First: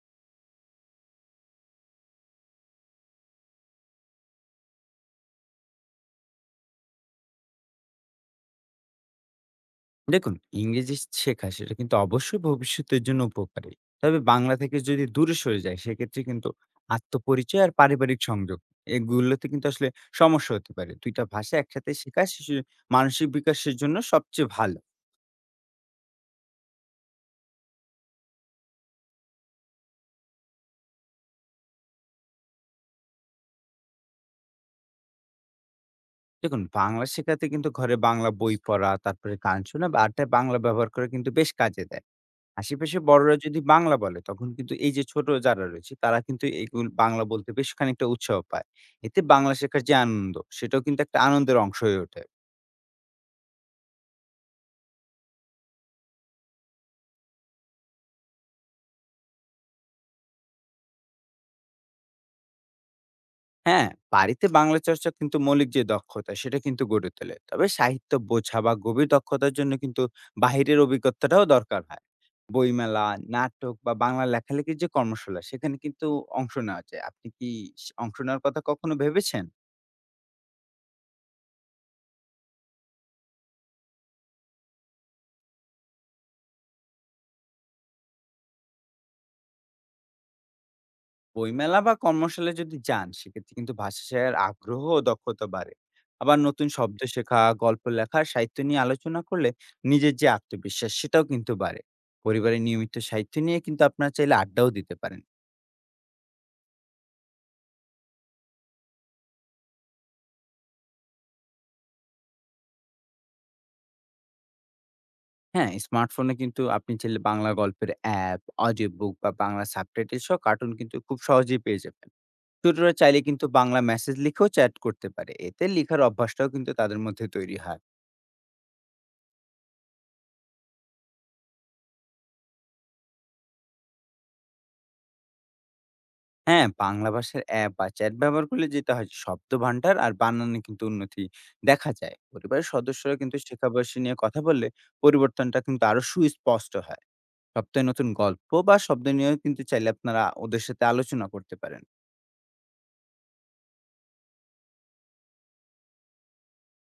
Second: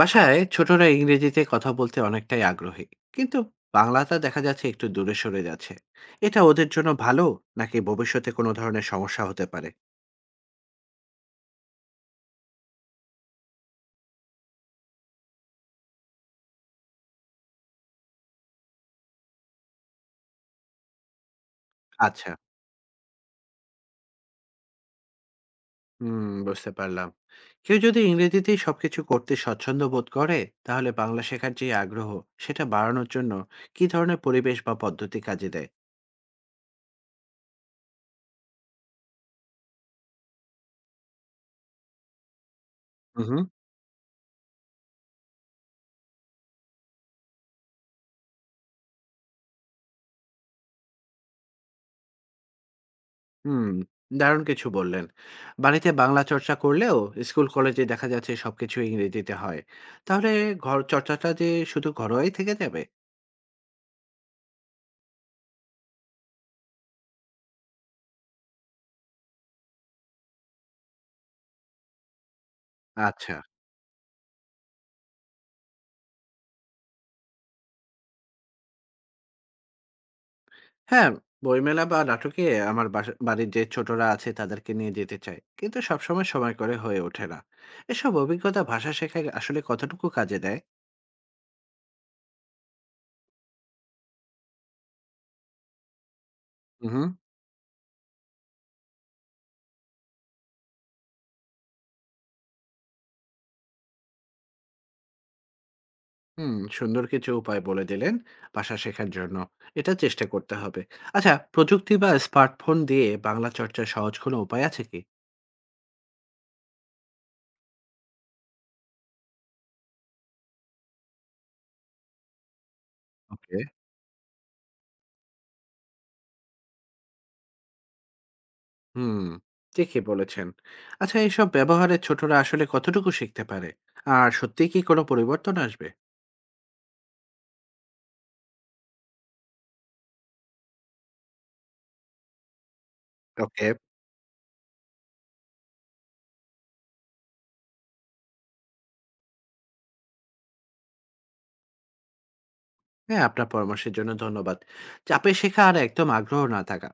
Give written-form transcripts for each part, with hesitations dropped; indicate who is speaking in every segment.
Speaker 1: বাসায় ছোটরা ইংরেজিতে কথা বলতে অনেকটাই আগ্রহী, কিন্তু বাংলাটা দেখা যাচ্ছে একটু দূরে সরে যাচ্ছে। এটা ওদের জন্য ভালো, নাকি ভবিষ্যতে কোনো ধরনের সমস্যা হতে পারে?
Speaker 2: দেখুন, ইংরেজি শেখা সেটা কিন্তু অবশ্যই ভবিষ্যতের জন্য উপকারী। তবে বাংলা থেকে যদি দূরে সরে যায় সেক্ষেত্রে কিন্তু আত্মপরিচয় আর পারিবারিক সংযোগ এগুলোতে কিন্তু আসলে সমস্যা হতে পারে। ২ টা ভাষা একসাথে শেখা
Speaker 1: আচ্ছা।
Speaker 2: শিশুর মানসিক বিকাশের জন্য সবচেয়ে ভালো।
Speaker 1: হুম, বুঝতে পারলাম। কেউ যদি ইংরেজিতেই সবকিছু করতে স্বচ্ছন্দ বোধ করে, তাহলে বাংলা শেখার যে আগ্রহ, সেটা বাড়ানোর জন্য কি ধরনের পরিবেশ বা পদ্ধতি কাজে দেয়?
Speaker 2: দেখুন, বাংলা শেখাতে কিন্তু ঘরে বাংলা বই পড়া, তারপরে গান শোনা বা আড্ডায় বাংলা ব্যবহার করা কিন্তু বেশ কাজে দেয়। আশেপাশে
Speaker 1: হুম।
Speaker 2: বড়রা যদি বাংলা বলে, তখন কিন্তু এই যে ছোট যারা রয়েছে, তারা কিন্তু এগুল বাংলা বলতে বেশ খানিকটা উৎসাহ পায়। এতে বাংলা শেখার যে আনন্দ, সেটাও কিন্তু একটা আনন্দের অংশ হয়ে ওঠে।
Speaker 1: হুম, দারুণ কিছু বললেন। বাড়িতে বাংলা চর্চা করলেও স্কুল কলেজে দেখা যাচ্ছে সবকিছু ইংরেজিতে হয়। তাহলে ঘর চর্চাটা যে শুধু ঘরোয়াই থেকে যাবে?
Speaker 2: হ্যাঁ, বাড়িতে বাংলা চর্চা কিন্তু মৌলিক যে দক্ষতা, সেটা কিন্তু গড়ে তোলে। তবে সাহিত্য বোঝা বা গভীর দক্ষতার জন্য কিন্তু বাহিরের অভিজ্ঞতাটাও দরকার হয়। বইমেলা,
Speaker 1: আচ্ছা।
Speaker 2: নাটক বা বাংলা লেখালেখির যে কর্মশালা, সেখানে কিন্তু অংশ নেওয়া যায়। আপনি কি অংশ নেওয়ার কথা কখনো ভেবেছেন?
Speaker 1: হ্যাঁ, বইমেলা বা নাটকে আমার বাসা বাড়ির যে ছোটরা আছে তাদেরকে নিয়ে যেতে চাই। কিন্তু সবসময় সময় করে হয়ে ওঠে না। এসব অভিজ্ঞতা ভাষা শেখায় আসলে কতটুকু কাজে দেয়?
Speaker 2: বইমেলা বা কর্মশালায় যদি যান সেক্ষেত্রে কিন্তু ভাষা শেখার আগ্রহ ও দক্ষতা বাড়ে, আবার নতুন শব্দ
Speaker 1: উহু।
Speaker 2: শেখা, গল্প লেখা, সাহিত্য নিয়ে আলোচনা করলে নিজের যে আত্মবিশ্বাস সেটাও কিন্তু বাড়ে। পরিবারে নিয়মিত সাহিত্য নিয়ে কিন্তু আপনারা চাইলে আড্ডাও দিতে পারেন।
Speaker 1: হুম, সুন্দর কিছু উপায় বলে দিলেন ভাষা শেখার জন্য। এটা চেষ্টা করতে হবে। আচ্ছা, প্রযুক্তি বা স্মার্টফোন দিয়ে বাংলা চর্চার সহজ কোনো উপায় আছে কি?
Speaker 2: হ্যাঁ, স্মার্টফোনে কিন্তু আপনি চাইলে বাংলা গল্পের অ্যাপ, অডিও বুক বা বাংলা সাবটাইটেল সহ কার্টুন কিন্তু খুব সহজেই পেয়ে যাবেন। ছোটরা চাইলে কিন্তু
Speaker 1: ওকে।
Speaker 2: বাংলা মেসেজ লিখেও চ্যাট করতে পারে, এতে লেখার অভ্যাসটাও কিন্তু তাদের মধ্যে তৈরি হয়।
Speaker 1: হুম, ঠিকই বলেছেন। আচ্ছা, এসব ব্যবহারে ছোটরা আসলে কতটুকু শিখতে পারে? আর সত্যিই কি কোনো পরিবর্তন আসবে?
Speaker 2: হ্যাঁ, বাংলা ভাষার অ্যাপ বা চ্যাট ব্যবহার করলে যেটা হয় যে শব্দ ভান্ডার আর বানানে কিন্তু উন্নতি দেখা যায়। পরিবারের সদস্যরা কিন্তু শেখা
Speaker 1: ওকে।
Speaker 2: বয়সী নিয়ে কথা বললে পরিবর্তনটা কিন্তু আরো সুস্পষ্ট হয়। সপ্তাহে নতুন গল্প বা শব্দ নিয়েও কিন্তু চাইলে আপনারা ওদের সাথে আলোচনা করতে পারেন।
Speaker 1: হ্যাঁ, আপনার পরামর্শের জন্য ধন্যবাদ। চাপে শেখা আর একদম আগ্রহ না থাকা,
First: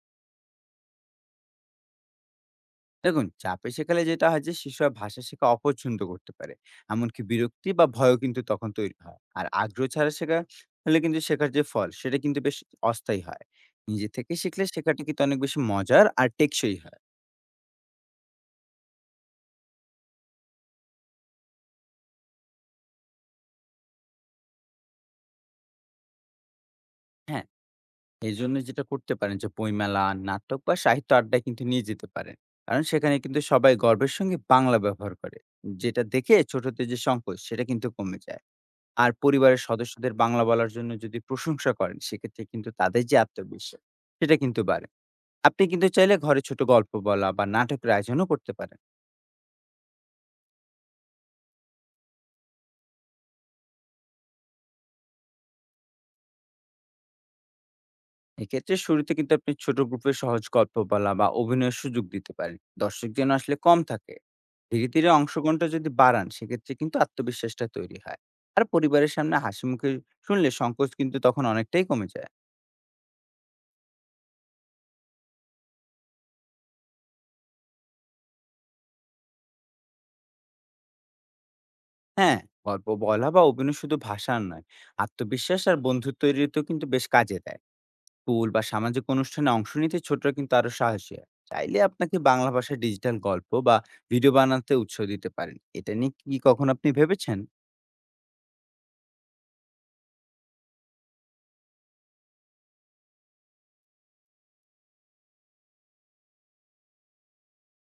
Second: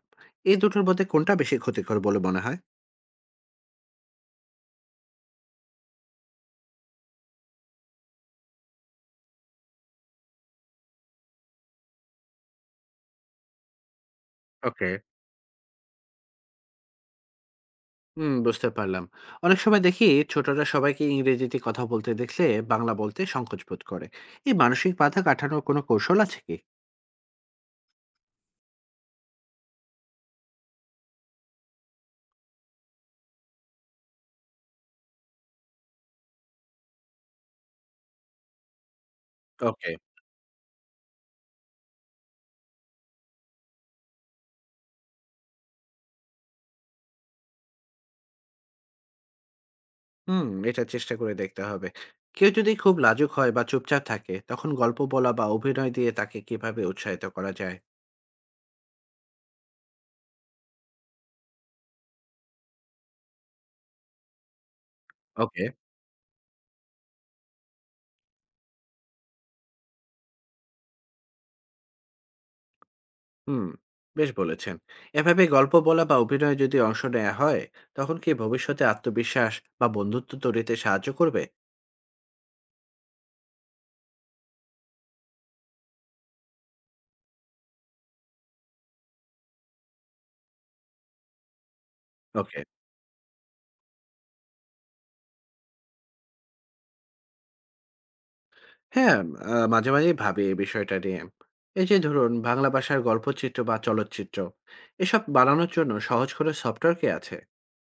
Speaker 1: এই দুটোর মধ্যে কোনটা বেশি ক্ষতিকর বলে মনে হয়?
Speaker 2: দেখুন, চাপে শেখালে যেটা হয় যে শিশুরা ভাষা শেখা অপছন্দ করতে পারে। এমনকি বিরক্তি বা ভয়ও কিন্তু তখন তৈরি হয়। আর আগ্রহ ছাড়া শেখা হলে কিন্তু শেখার যে ফল সেটা কিন্তু বেশ অস্থায়ী হয়। নিজে থেকে শিখলে
Speaker 1: ওকে।
Speaker 2: শেখাটা কিন্তু অনেক বেশি মজার আর টেকসই হয়।
Speaker 1: হুম, বুঝতে পারলাম। অনেক সময় দেখি ছোটরা সবাইকে ইংরেজিতে কথা বলতে দেখলে বাংলা বলতে সংকোচ বোধ করে। এই মানসিক বাধা কাটানোর কোনো কৌশল আছে কি?
Speaker 2: হ্যাঁ। এজন্য যেটা করতে পারেন যে বইমেলা, নাটক বা সাহিত্য আড্ডায় কিন্তু নিয়ে যেতে পারেন। কারণ সেখানে কিন্তু সবাই গর্বের সঙ্গে বাংলা ব্যবহার করে। যেটা দেখে ছোটদের যে সংকোচ সেটা কিন্তু কমে যায়। আর পরিবারের
Speaker 1: ওকে।
Speaker 2: সদস্যদের বাংলা বলার জন্য যদি প্রশংসা করেন সেক্ষেত্রে কিন্তু তাদের যে আত্মবিশ্বাস সেটা কিন্তু বাড়ে। আপনি কিন্তু চাইলে ঘরে ছোট গল্প বলা বা নাটকের আয়োজনও করতে পারেন।
Speaker 1: হুম, এটা চেষ্টা করে দেখতে হবে। কেউ যদি খুব লাজুক হয় বা চুপচাপ থাকে, তখন গল্প বলা বা অভিনয় দিয়ে তাকে কিভাবে উৎসাহিত করা যায়?
Speaker 2: এক্ষেত্রে শুরুতে কিন্তু আপনি ছোট গ্রুপে সহজ গল্প বলা বা অভিনয়ের সুযোগ দিতে পারেন, দর্শক যেন আসলে কম থাকে। ধীরে ধীরে
Speaker 1: ওকে।
Speaker 2: অংশগ্রহণটা যদি বাড়ান সেক্ষেত্রে কিন্তু আত্মবিশ্বাসটা তৈরি হয়। আর পরিবারের সামনে হাসি মুখে শুনলে সংকোচ কিন্তু তখন অনেকটাই কমে যায়।
Speaker 1: হুম, বেশ বলেছেন। এভাবে গল্প বলা বা অভিনয়ে যদি অংশ নেয়া হয়, তখন কি ভবিষ্যতে আত্মবিশ্বাস বা বন্ধুত্ব তৈরিতে সাহায্য করবে?
Speaker 2: হ্যাঁ, গল্প বলা বা অভিনয় শুধু ভাষার নয়, আত্মবিশ্বাস আর বন্ধুত্ব তৈরিতেও কিন্তু বেশ কাজে দেয়। স্কুল বা সামাজিক অনুষ্ঠানে অংশ নিতে ছোটরা কিন্তু আরো সাহসী হয়। চাইলে আপনাকে বাংলা
Speaker 1: ওকে।
Speaker 2: ভাষায় ডিজিটাল গল্প বা ভিডিও বানাতে উৎসাহ দিতে পারেন। এটা নিয়ে কি কখন আপনি ভেবেছেন?
Speaker 1: হ্যাঁ, মাঝে মাঝেই ভাবি এই বিষয়টা নিয়ে। এই যে ধরুন, বাংলা ভাষার গল্পচিত্র বা চলচ্চিত্র, এসব বানানোর জন্য সহজ কোনো সফটওয়্যার কি আছে?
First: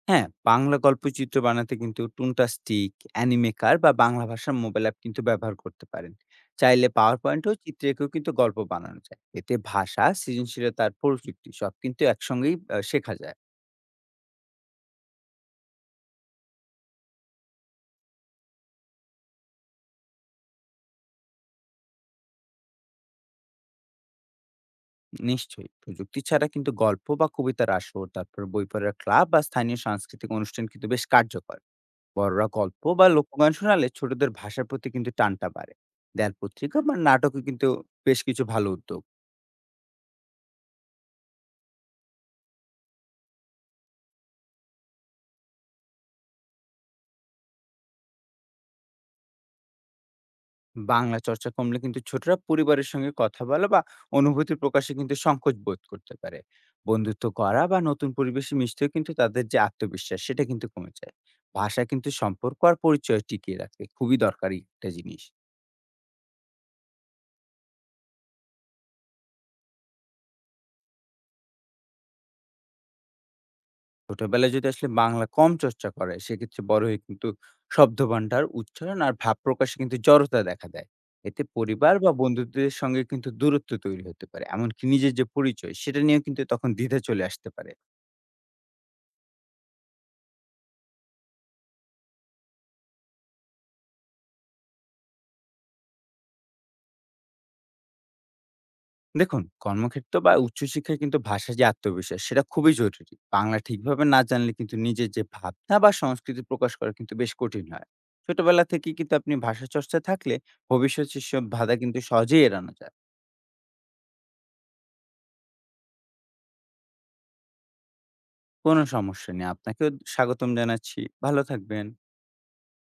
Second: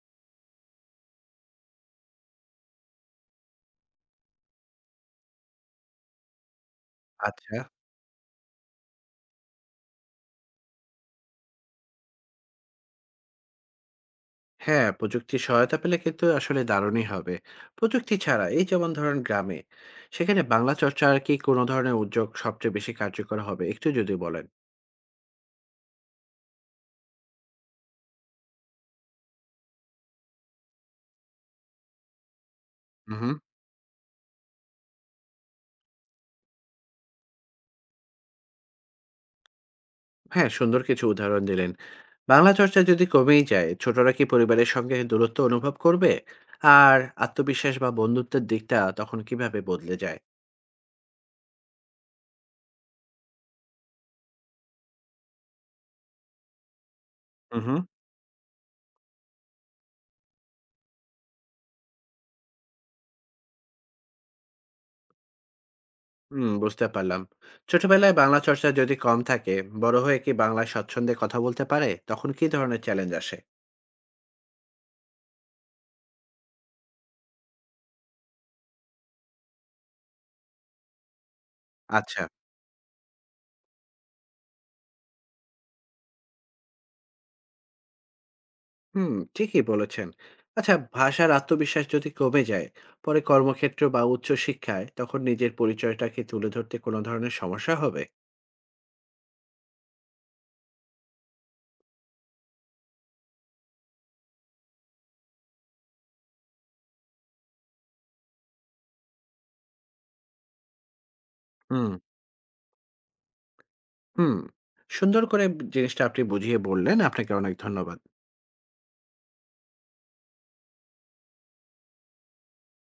Speaker 2: হ্যাঁ, বাংলা গল্পচিত্র বানাতে কিন্তু টুনটা স্টিক, অ্যানিমেকার বা বাংলা ভাষার মোবাইল অ্যাপ কিন্তু ব্যবহার করতে পারেন। চাইলে পাওয়ার পয়েন্ট ও
Speaker 1: আচ্ছা।
Speaker 2: চিত্রেকেও কিন্তু গল্প বানানো যায়। এতে ভাষা, সৃজনশীলতা আর প্রযুক্তি সব কিন্তু একসঙ্গেই শেখা যায়।
Speaker 1: হ্যাঁ, প্রযুক্তির সহায়তা পেলে কিন্তু আসলে দারুণই হবে। প্রযুক্তি ছাড়া, এই যেমন ধরেন গ্রামে, সেখানে বাংলা চর্চা আর কি কোনো ধরনের উদ্যোগ সবচেয়ে বেশি কার্যকর হবে একটু যদি বলেন।
Speaker 2: নিশ্চয়ই প্রযুক্তি ছাড়া কিন্তু গল্প বা কবিতার আসর, তারপর বই পড়ার ক্লাব বা স্থানীয় সাংস্কৃতিক অনুষ্ঠান কিন্তু বেশ কার্যকর। বড়রা গল্প বা
Speaker 1: হুম।
Speaker 2: লোকগান শোনালে ছোটদের ভাষার প্রতি কিন্তু টানটা বাড়ে। দেয়াল পত্রিকা বা নাটকও কিন্তু বেশ কিছু ভালো উদ্যোগ।
Speaker 1: হ্যাঁ, সুন্দর কিছু উদাহরণ দিলেন। বাংলা চর্চা যদি কমেই যায়, ছোটরা কি পরিবারের সঙ্গে দূরত্ব অনুভব করবে? আর আত্মবিশ্বাস বা বন্ধুত্বের দিকটা তখন কিভাবে বদলে যায়?
Speaker 2: বাংলা চর্চা কমলে কিন্তু ছোটরা পরিবারের সঙ্গে কথা বলা বা অনুভূতি প্রকাশে কিন্তু সংকোচ বোধ করতে পারে। বন্ধুত্ব করা
Speaker 1: হুম।
Speaker 2: বা নতুন পরিবেশে মিশতেও কিন্তু তাদের যে আত্মবিশ্বাস সেটা কিন্তু কমে যায়। ভাষা কিন্তু সম্পর্ক আর পরিচয় টিকিয়ে রাখতে খুবই দরকারি একটা জিনিস।
Speaker 1: হুম, বুঝতে পারলাম। ছোটবেলায় বাংলা চর্চা যদি কম থাকে, বড় হয়ে কি বাংলায় স্বচ্ছন্দে কথা বলতে পারে? তখন কি ধরনের চ্যালেঞ্জ আসে?
Speaker 2: ছোটবেলায় যদি আসলে বাংলা কম চর্চা করে সেক্ষেত্রে বড় হয়ে কিন্তু শব্দভাণ্ডার, উচ্চারণ আর ভাব প্রকাশে কিন্তু জড়তা দেখা দেয়। এতে পরিবার বা
Speaker 1: আচ্ছা।
Speaker 2: বন্ধুদের সঙ্গে কিন্তু দূরত্ব তৈরি হতে পারে, এমনকি নিজের যে পরিচয় সেটা নিয়েও কিন্তু তখন দ্বিধা চলে আসতে পারে।
Speaker 1: হুম, ঠিকই বলেছেন। আচ্ছা, ভাষার আত্মবিশ্বাস যদি কমে যায়, পরে কর্মক্ষেত্র বা উচ্চশিক্ষায় তখন নিজের পরিচয়টাকে তুলে ধরতে কোনো ধরনের সমস্যা হবে?
Speaker 2: দেখুন, কর্মক্ষেত্র বা উচ্চশিক্ষায় কিন্তু ভাষার যে আত্মবিশ্বাস সেটা খুবই জরুরি। বাংলা ঠিকভাবে না জানলে কিন্তু নিজের যে ভাবনা বা সংস্কৃতি প্রকাশ করা কিন্তু বেশ কঠিন হয়। ছোটবেলা থেকে কিন্তু আপনি ভাষা চর্চা থাকলে ভবিষ্যতে সব বাধা
Speaker 1: হুম।
Speaker 2: কিন্তু সহজেই এড়ানো যায়।
Speaker 1: হুম, সুন্দর করে জিনিসটা আপনি বুঝিয়ে বললেন। আপনাকে অনেক ধন্যবাদ।
Speaker 2: কোনো সমস্যা নেই। আপনাকেও স্বাগতম জানাচ্ছি। ভালো থাকবেন।